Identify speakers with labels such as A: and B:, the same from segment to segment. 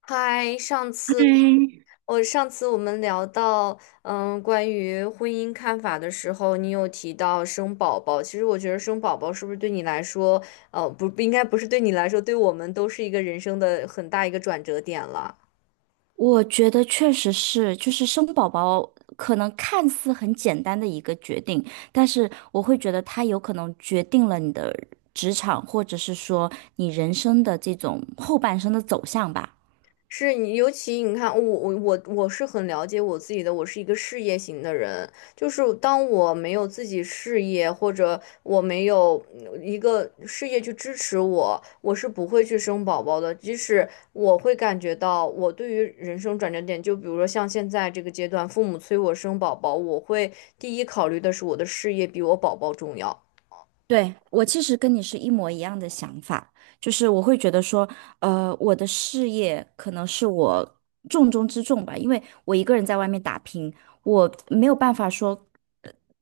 A: 嗨，上次
B: 嗯，
A: 我们聊到，关于婚姻看法的时候，你有提到生宝宝。其实我觉得生宝宝是不是对你来说，不应该不是对你来说，对我们都是一个人生的很大一个转折点了。
B: 我觉得确实是，就是生宝宝可能看似很简单的一个决定，但是我会觉得它有可能决定了你的职场，或者是说你人生的这种后半生的走向吧。
A: 是你，尤其你看，我是很了解我自己的，我是一个事业型的人。就是当我没有自己事业，或者我没有一个事业去支持我，我是不会去生宝宝的。即使我会感觉到我对于人生转折点，就比如说像现在这个阶段，父母催我生宝宝，我会第一考虑的是我的事业比我宝宝重要。
B: 对，我其实跟你是一模一样的想法，就是我会觉得说，我的事业可能是我重中之重吧，因为我一个人在外面打拼，我没有办法说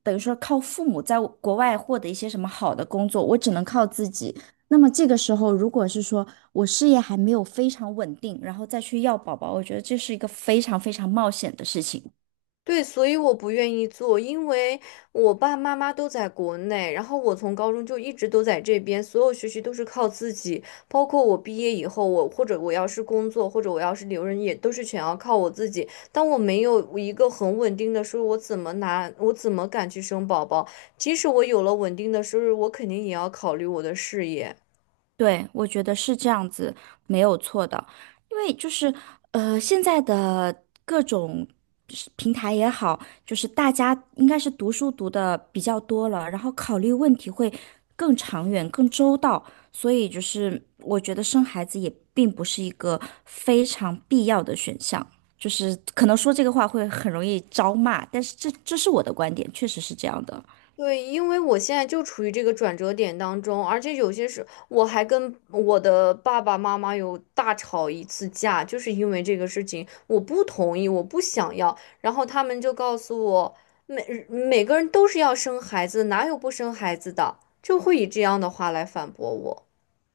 B: 等于说靠父母在国外获得一些什么好的工作，我只能靠自己。那么这个时候，如果是说我事业还没有非常稳定，然后再去要宝宝，我觉得这是一个非常非常冒险的事情。
A: 对，所以我不愿意做，因为我爸妈妈都在国内，然后我从高中就一直都在这边，所有学习都是靠自己，包括我毕业以后，我或者我要是工作，或者我要是留人，也都是全要靠我自己。当我没有一个很稳定的收入，我怎么拿，我怎么敢去生宝宝？即使我有了稳定的收入，我肯定也要考虑我的事业。
B: 对，我觉得是这样子，没有错的。因为就是现在的各种是平台也好，就是大家应该是读书读的比较多了，然后考虑问题会更长远、更周到，所以就是我觉得生孩子也并不是一个非常必要的选项。就是可能说这个话会很容易招骂，但是这是我的观点，确实是这样的。
A: 对，因为我现在就处于这个转折点当中，而且有些时我还跟我的爸爸妈妈有大吵一次架，就是因为这个事情，我不同意，我不想要，然后他们就告诉我，每个人都是要生孩子，哪有不生孩子的，就会以这样的话来反驳我。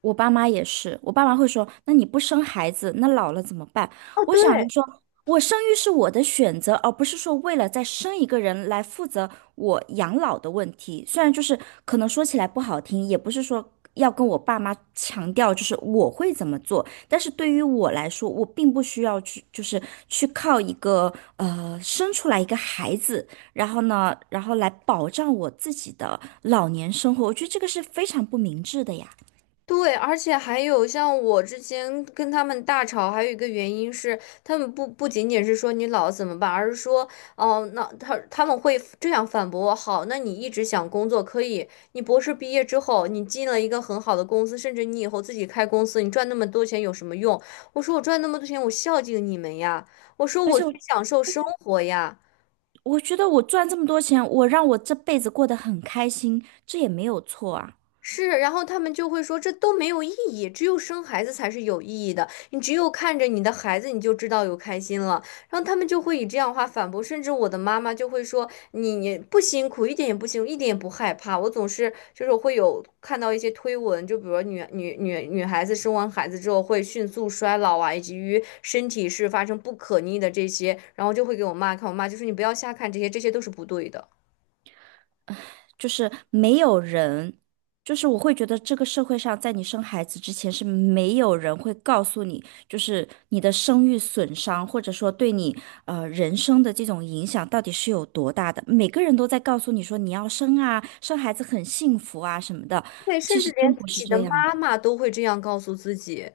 B: 我爸妈也是，我爸妈会说："那你不生孩子，那老了怎么办？"
A: 哦，
B: 我
A: 对，
B: 想着说，我生育是我的选择，而不是说为了再生一个人来负责我养老的问题。虽然就是可能说起来不好听，也不是说要跟我爸妈强调就是我会怎么做，但是对于我来说，我并不需要去就是去靠一个生出来一个孩子，然后呢，然后来保障我自己的老年生活。我觉得这个是非常不明智的呀。
A: 对，而且还有像我之前跟他们大吵，还有一个原因是，他们不仅仅是说你老怎么办，而是说，哦，那他们会这样反驳我，好，那你一直想工作可以，你博士毕业之后，你进了一个很好的公司，甚至你以后自己开公司，你赚那么多钱有什么用？我说我赚那么多钱，我孝敬你们呀，我说
B: 而
A: 我
B: 且我
A: 去享受生活呀。
B: 我觉得我赚这么多钱，我让我这辈子过得很开心，这也没有错啊。
A: 是，然后他们就会说这都没有意义，只有生孩子才是有意义的。你只有看着你的孩子，你就知道有开心了。然后他们就会以这样的话反驳，甚至我的妈妈就会说你不辛苦，一点也不辛苦，一点也不害怕。我总是就是会有看到一些推文，就比如女孩子生完孩子之后会迅速衰老啊，以及于身体是发生不可逆的这些，然后就会给我妈看，我妈就说你不要瞎看这些，这些都是不对的。
B: 就是没有人，就是我会觉得这个社会上，在你生孩子之前是没有人会告诉你，就是你的生育损伤，或者说对你人生的这种影响到底是有多大的。每个人都在告诉你说你要生啊，生孩子很幸福啊什么的，
A: 对，
B: 其
A: 甚至
B: 实真
A: 连自
B: 不是
A: 己的
B: 这样
A: 妈
B: 的。
A: 妈都会这样告诉自己。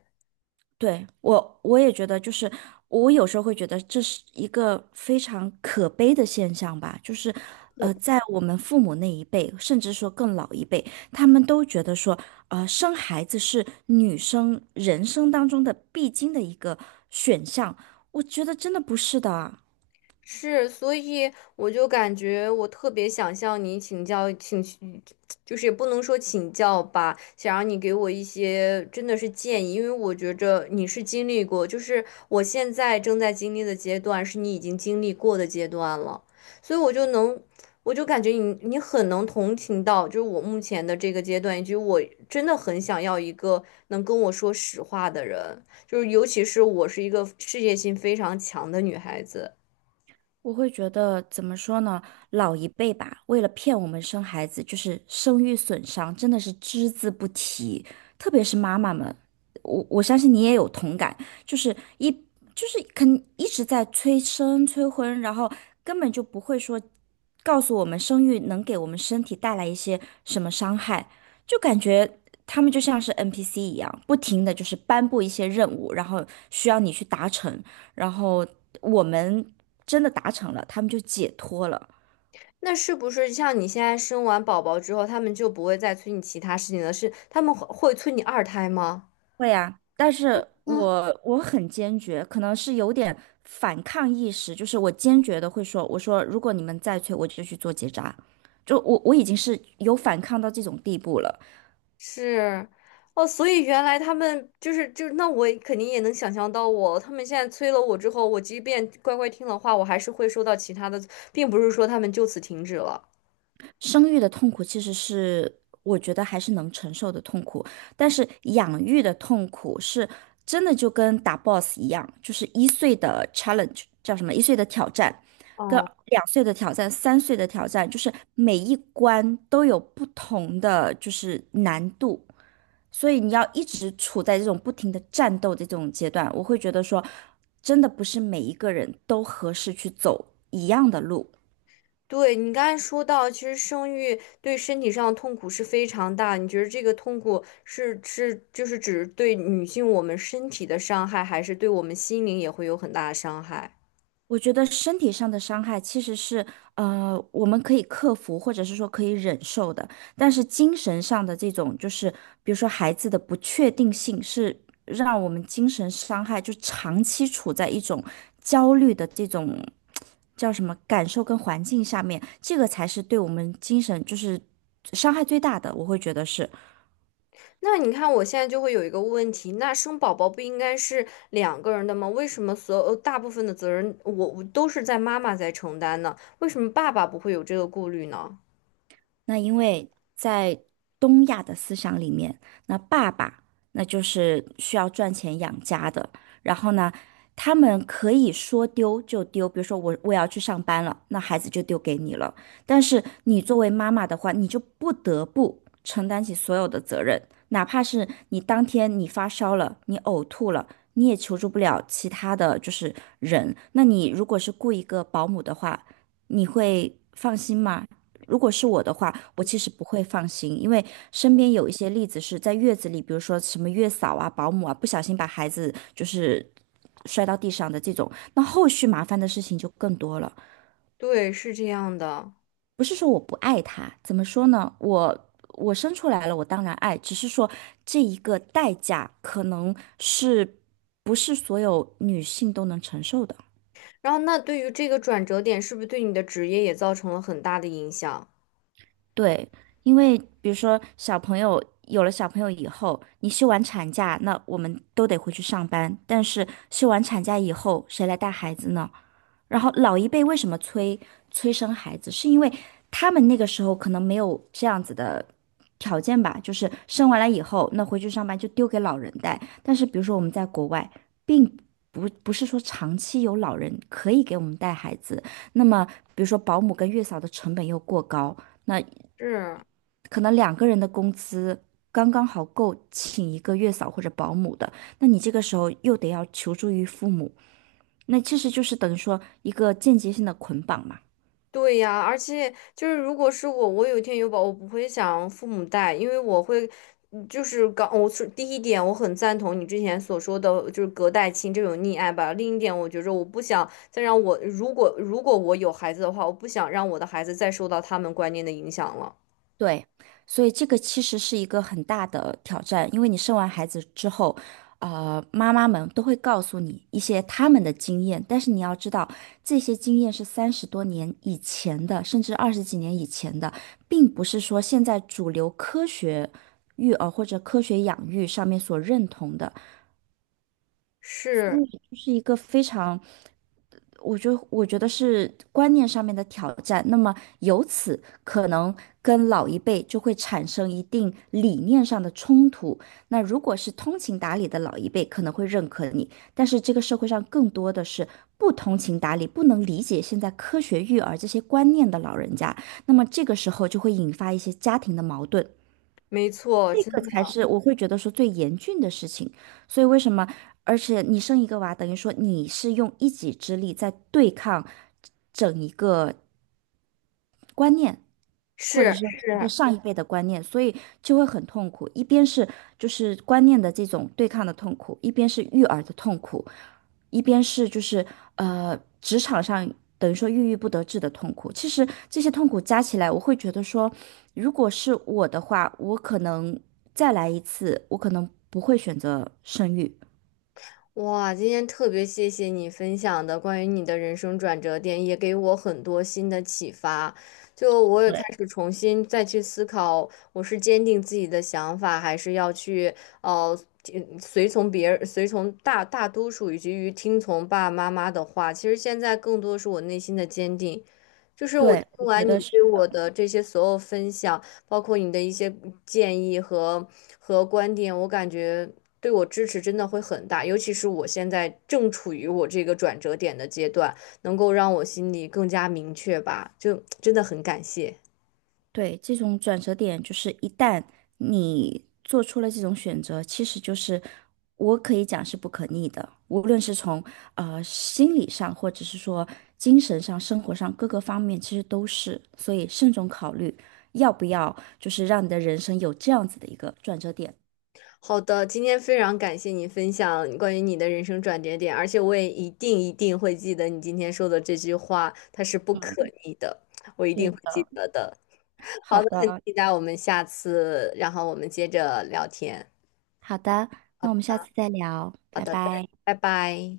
B: 对，我也觉得，就是我有时候会觉得这是一个非常可悲的现象吧，就是，在我们父母那一辈，甚至说更老一辈，他们都觉得说，生孩子是女生人生当中的必经的一个选项，我觉得真的不是的啊。
A: 是，所以我就感觉我特别想向你请教，请，就是也不能说请教吧，想让你给我一些真的是建议，因为我觉着你是经历过，就是我现在正在经历的阶段，是你已经经历过的阶段了，所以我就能，我就感觉你很能同情到，就是我目前的这个阶段，以及我真的很想要一个能跟我说实话的人，就是尤其是我是一个事业心非常强的女孩子。
B: 我会觉得怎么说呢？老一辈吧，为了骗我们生孩子，就是生育损伤真的是只字不提，特别是妈妈们，我相信你也有同感，就是一就是肯一直在催生催婚，然后根本就不会说告诉我们生育能给我们身体带来一些什么伤害，就感觉他们就像是 NPC 一样，不停的就是颁布一些任务，然后需要你去达成。然后我们真的达成了，他们就解脱了。
A: 那是不是像你现在生完宝宝之后，他们就不会再催你其他事情了？是他们会催你二胎吗？
B: 会啊，但是我很坚决，可能是有点反抗意识，就是我坚决的会说，我说如果你们再催，我就去做结扎。就我已经是有反抗到这种地步了。
A: 是，哦，所以原来他们就是，那我也肯定也能想象到我，他们现在催了我之后，我即便乖乖听了话，我还是会收到其他的，并不是说他们就此停止了。
B: 生育的痛苦其实是我觉得还是能承受的痛苦，但是养育的痛苦是真的就跟打 boss 一样，就是一岁的 challenge 叫什么？一岁的挑战，跟两岁的挑战、三岁的挑战，就是每一关都有不同的就是难度，所以你要一直处在这种不停的战斗的这种阶段，我会觉得说，真的不是每一个人都合适去走一样的路。
A: 对，你刚才说到，其实生育对身体上的痛苦是非常大的。你觉得这个痛苦是就是指对女性我们身体的伤害，还是对我们心灵也会有很大的伤害？
B: 我觉得身体上的伤害其实是，我们可以克服，或者是说可以忍受的。但是精神上的这种，就是比如说孩子的不确定性，是让我们精神伤害，就长期处在一种焦虑的这种叫什么感受跟环境下面，这个才是对我们精神就是伤害最大的，我会觉得是。
A: 那你看，我现在就会有一个问题：那生宝宝不应该是两个人的吗？为什么所有大部分的责任我都是在妈妈在承担呢？为什么爸爸不会有这个顾虑呢？
B: 那因为在东亚的思想里面，那爸爸那就是需要赚钱养家的，然后呢，他们可以说丢就丢，比如说我要去上班了，那孩子就丢给你了。但是你作为妈妈的话，你就不得不承担起所有的责任，哪怕是你当天你发烧了，你呕吐了。你也求助不了其他的就是人，那你如果是雇一个保姆的话，你会放心吗？如果是我的话，我其实不会放心，因为身边有一些例子是在月子里，比如说什么月嫂啊、保姆啊，不小心把孩子就是摔到地上的这种，那后续麻烦的事情就更多了。
A: 对，是这样的。
B: 不是说我不爱他，怎么说呢？我生出来了，我当然爱，只是说这一个代价可能是不是所有女性都能承受的。
A: 然后，那对于这个转折点，是不是对你的职业也造成了很大的影响？
B: 对，因为比如说小朋友有了小朋友以后，你休完产假，那我们都得回去上班。但是休完产假以后，谁来带孩子呢？然后老一辈为什么催生孩子，是因为他们那个时候可能没有这样子的条件吧，就是生完了以后，那回去上班就丢给老人带。但是比如说我们在国外，并不不是说长期有老人可以给我们带孩子，那么比如说保姆跟月嫂的成本又过高。那
A: 是。
B: 可能两个人的工资刚刚好够请一个月嫂或者保姆的，那你这个时候又得要求助于父母，那其实就是等于说一个间接性的捆绑嘛。
A: 对呀，而且就是如果是我，我有一天有宝，我不会想父母带，因为我会，嗯就是刚我是第一点，我很赞同你之前所说的，就是隔代亲这种溺爱吧。另一点，我觉着我不想再让我，如果如果我有孩子的话，我不想让我的孩子再受到他们观念的影响了。
B: 对，所以这个其实是一个很大的挑战，因为你生完孩子之后，妈妈们都会告诉你一些他们的经验，但是你要知道，这些经验是三十多年以前的，甚至二十几年以前的，并不是说现在主流科学育儿或者科学养育上面所认同的，英
A: 是，
B: 语就是一个非常，我觉得是观念上面的挑战。那么由此可能跟老一辈就会产生一定理念上的冲突。那如果是通情达理的老一辈，可能会认可你，但是这个社会上更多的是不通情达理、不能理解现在科学育儿这些观念的老人家，那么这个时候就会引发一些家庭的矛盾。
A: 没错，真
B: 这
A: 的
B: 才是我会觉得说最严峻的事情。所以为什么？而且你生一个娃，等于说你是用一己之力在对抗整一个观念，或
A: 是
B: 者是一个
A: 是。
B: 上一辈的观念，所以就会很痛苦。一边是就是观念的这种对抗的痛苦，一边是育儿的痛苦。一边是就是职场上等于说郁郁不得志的痛苦，其实这些痛苦加起来，我会觉得说，如果是我的话，我可能再来一次，我可能不会选择生育。
A: 哇，今天特别谢谢你分享的关于你的人生转折点，也给我很多新的启发。就我也
B: 对，
A: 开始重新再去思考，我是坚定自己的想法，还是要去呃听随从别人、随从大多数以及于听从爸爸妈妈的话。其实现在更多是我内心的坚定。就是我听
B: 对，我觉
A: 完你
B: 得是。
A: 对我的这些所有分享，包括你的一些建议和观点，我感觉对我支持真的会很大，尤其是我现在正处于我这个转折点的阶段，能够让我心里更加明确吧，就真的很感谢。
B: 对，这种转折点就是一旦你做出了这种选择，其实就是我可以讲是不可逆的，无论是从心理上，或者是说精神上、生活上各个方面，其实都是。所以慎重考虑要不要，就是让你的人生有这样子的一个转折点。
A: 好的，今天非常感谢你分享关于你的人生转折点，而且我也一定一定会记得你今天说的这句话，它是不可逆的，我一定
B: 对
A: 会记
B: 的，
A: 得的。
B: 好
A: 好的，很
B: 的，
A: 期待我们下次，然后我们接着聊天。
B: 好的，
A: 好
B: 那我们
A: 的，
B: 下次再聊，
A: 好
B: 拜
A: 的，再
B: 拜。
A: 拜拜。